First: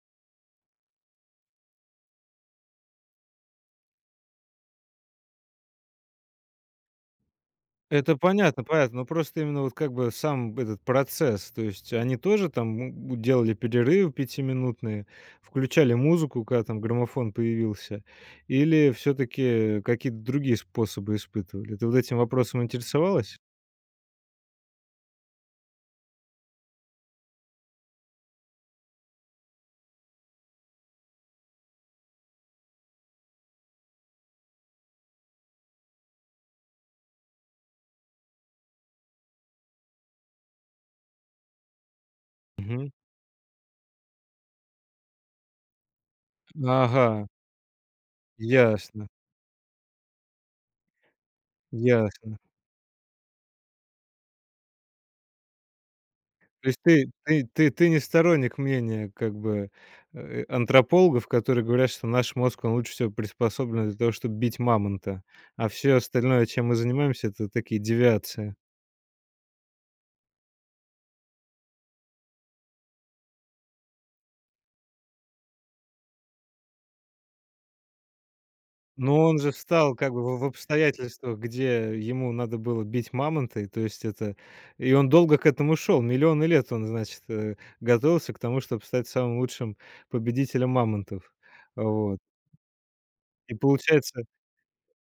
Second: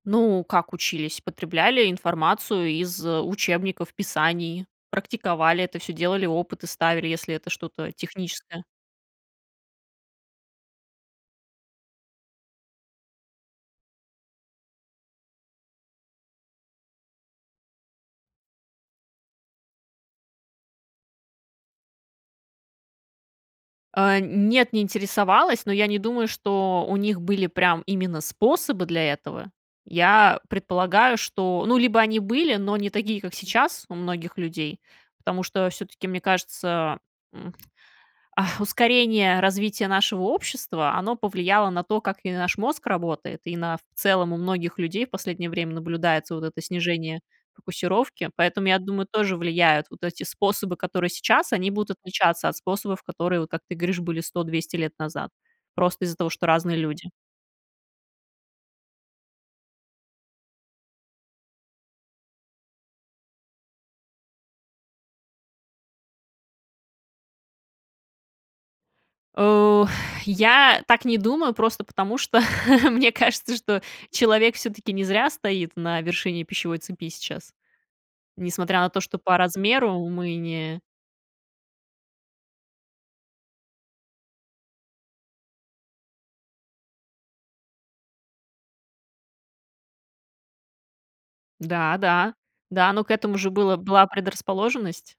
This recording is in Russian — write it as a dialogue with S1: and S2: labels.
S1: Ну, как учились? Потребляли информацию из учебников, писаний, практиковали это всё, делали, опыты ставили, если это что-то
S2: Это понятно
S1: техническое.
S2: понятно. Ну. Просто именно вот, как бы, сам этот процесс. То есть они тоже там м, делали перерывы пятиминутные, включали музыку, когда там граммофон появился? Или всё-таки, э, какие-то другие способы испытывали? Ты вот этим вопросом интересовалась?
S1: А. Нет, не интересовалась, но я не думаю, что у них были, прям, именно способы для этого. Я предполагаю, что, ну, либо они были, но не такие, как сейчас, у многих людей, потому что всё-таки, мне кажется, м, а, ускорение развития нашего общества, оно повлияло на то, как и наш мозг
S2: Мгм.
S1: работает и на, в целом, у многих людей в последнее время наблюдается вот это снижение
S2: Ага.
S1: фокусировки. Поэтому я думаю,
S2: Ясно.
S1: тоже влияют вот эти способы, которые сейчас, они будут
S2: Ясно.
S1: отличаться от способов, которые, вот как ты говоришь, были 100-200 лет назад, просто из-за того, что
S2: То есть
S1: разные
S2: ты
S1: люди.
S2: ты ты ты не сторонник мнения, как бы, э, антропологов, которые говорят, что наш мозг, он лучше всего приспособлен для того, чтобы бить мамонта. А всё остальное, чем мы занимаемся, это такие девиации.
S1: Э. Я так не думаю. Просто потому, что мне кажется, что человек, всё-таки, не зря стоит на вершине пищевой цепи сейчас. Несмотря на то,
S2: Но
S1: что по
S2: он же встал,
S1: размеру
S2: как бы,
S1: мы
S2: в в
S1: не
S2: обстоятельствах, где ему надо было бить мамонта. И то есть, это, и он долго к этому шел. Миллионы лет он, значит, э, готовился к тому, чтобы стать самым лучшим победителем мамонтов.
S1: Да,
S2: Вот.
S1: да. Да, но к этому же
S2: И
S1: было была
S2: получается
S1: предрасположенность.